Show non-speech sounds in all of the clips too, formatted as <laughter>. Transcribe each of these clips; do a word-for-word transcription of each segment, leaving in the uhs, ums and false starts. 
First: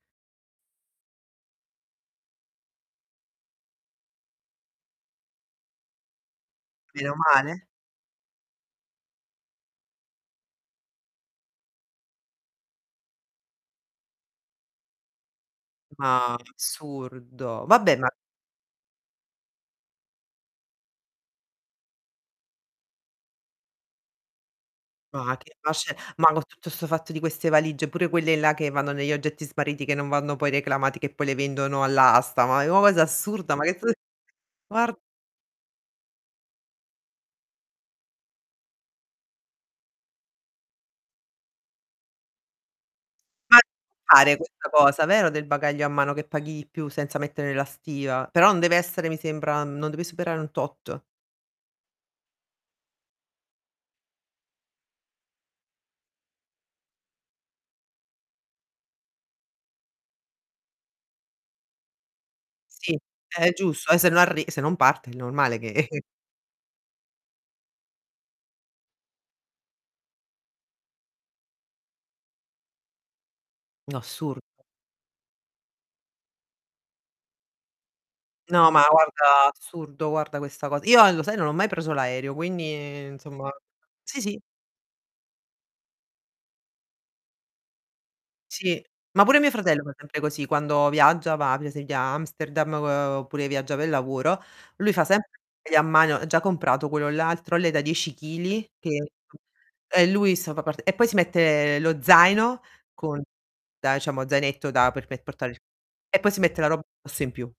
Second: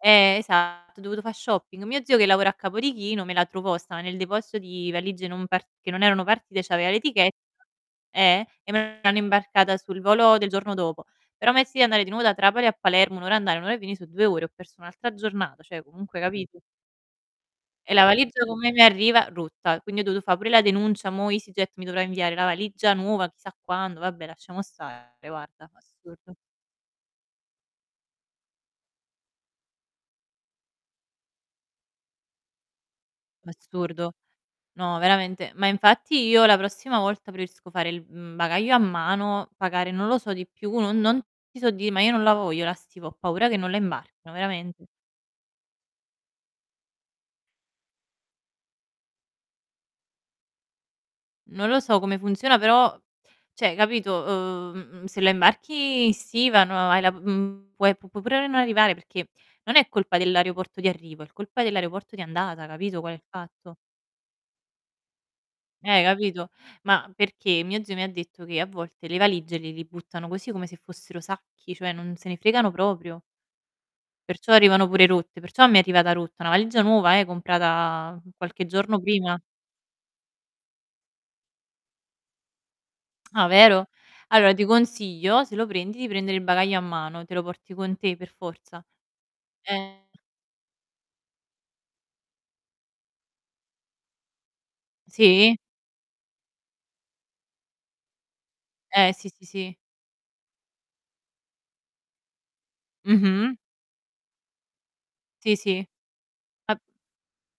Eh esatto, ho dovuto fa' shopping. Mio zio che lavora a Capodichino, me la trovò, stava nel deposito di valigie non part che non erano partite, c'aveva l'etiche <unintelligible> eh e me l'hanno imbarcata sul volo del giorno dopo. Però a me è sì, andare di nuovo da Trapani a Palermo, un ora a andare, un ora a venì, so' due ore, ho perso un'altra giornata, ceh comunque Ma capito? assurdo. E Vabbè la ma valigia come mi arriva? Rotta. Quindi ho dovuto fa' pure la denuncia, mò EasyJet mi dovrà inviare la valigia nuova, chissà quando, vabbè lasciamo stare, Ma che guarda, ma c'è ma assurdo. co' tutto 'sto fatto di queste valigie, pure quelle là che vanno negli oggetti smarriti che non vanno poi reclamati, che poi le vendono all'asta, ma è o cosa assurda, ma che f Assurdo. guar No, veramente, ma infatti io la prossima volta preferisco fare il, mhmm, bagaglio a mano, pagare, non lo so, di più non non ti so di' ma io non la voglio la stiva, ho paura che Ma <unintelligible> non la imbarcano, fare questa veramente. cosa, vero, del bagaglio a mano che paghi di più senza mettere la stiva, però non deve essere mi sembra non deve superare un tot. Non lo so come funziona, però ceh capito, uhm, mhmm, se la imbarchi in stiva no hai la mhmm, puoi, pu può pure non arrivare perché non è colpa dell'aeroporto di arrivo, è l colpa dell'aeroporto di andata, Sì, capito qual è il è fatto? giusto, e se non arri se non parte è normale che Eh, capito. Ma perché mio zio mi ha detto che a volte le valigie le li buttano così come se fossero sacchi, cioè non se ne fregano proprio No, assurdo. perciò arrivano pure rotte, perciò mi è arrivata rotta, una valigia nuova, eh, comprata qualche No, ma giorno prima. guarda, assurdo, guarda questa cos io a lo sai, non ho mai preso l'aereo, quindi Ah insomma vero? sì, sì. Allora ti consiglio se lo prendi, di prendere il bagaglio a mano, te lo porti con te per Sì, forza. ma pure mio fratello fa Ehm sempre così quando viaggia, va per esempio a Amsterdam o oppure viaggia pe' lavoro, lui fa sempre Sì. bagaglio a mano, ha già comprato quello là, il trolley da dieci chili che Eh, sì, sì, sì. e lui insomma part e poi si mette lo zaino con Mh-mh. <unintelligible> zainetto da per-per portare Sì, il sì. e poi si mette la Ma roba addosso in più.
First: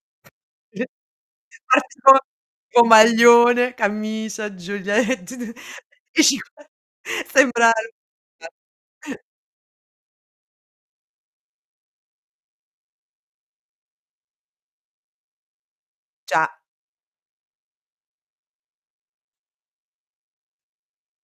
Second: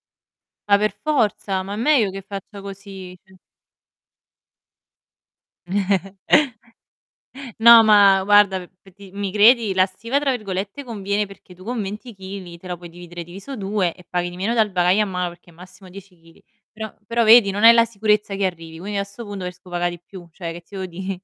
Ma <chuckles> per forza, ma è Parte meglio con che faccia con così. <unintelligible> maglione, camicia, giule t t <unintelligible> <chuckles> <chuckles> sembra No, ma <unintelligible> guarda, p pe' di mi credi? La "stiva" tra virgolette conviene perché tu con venti chili te la puoi dividere diviso due e paghi di meno dal bagaglio a mano, perché è massimo dieci chili. Già. Però però vedi, non hai la sicurezza che arrivi, quindi a 'sto pundo prerisco paga' di più, ceh che ti devo dì?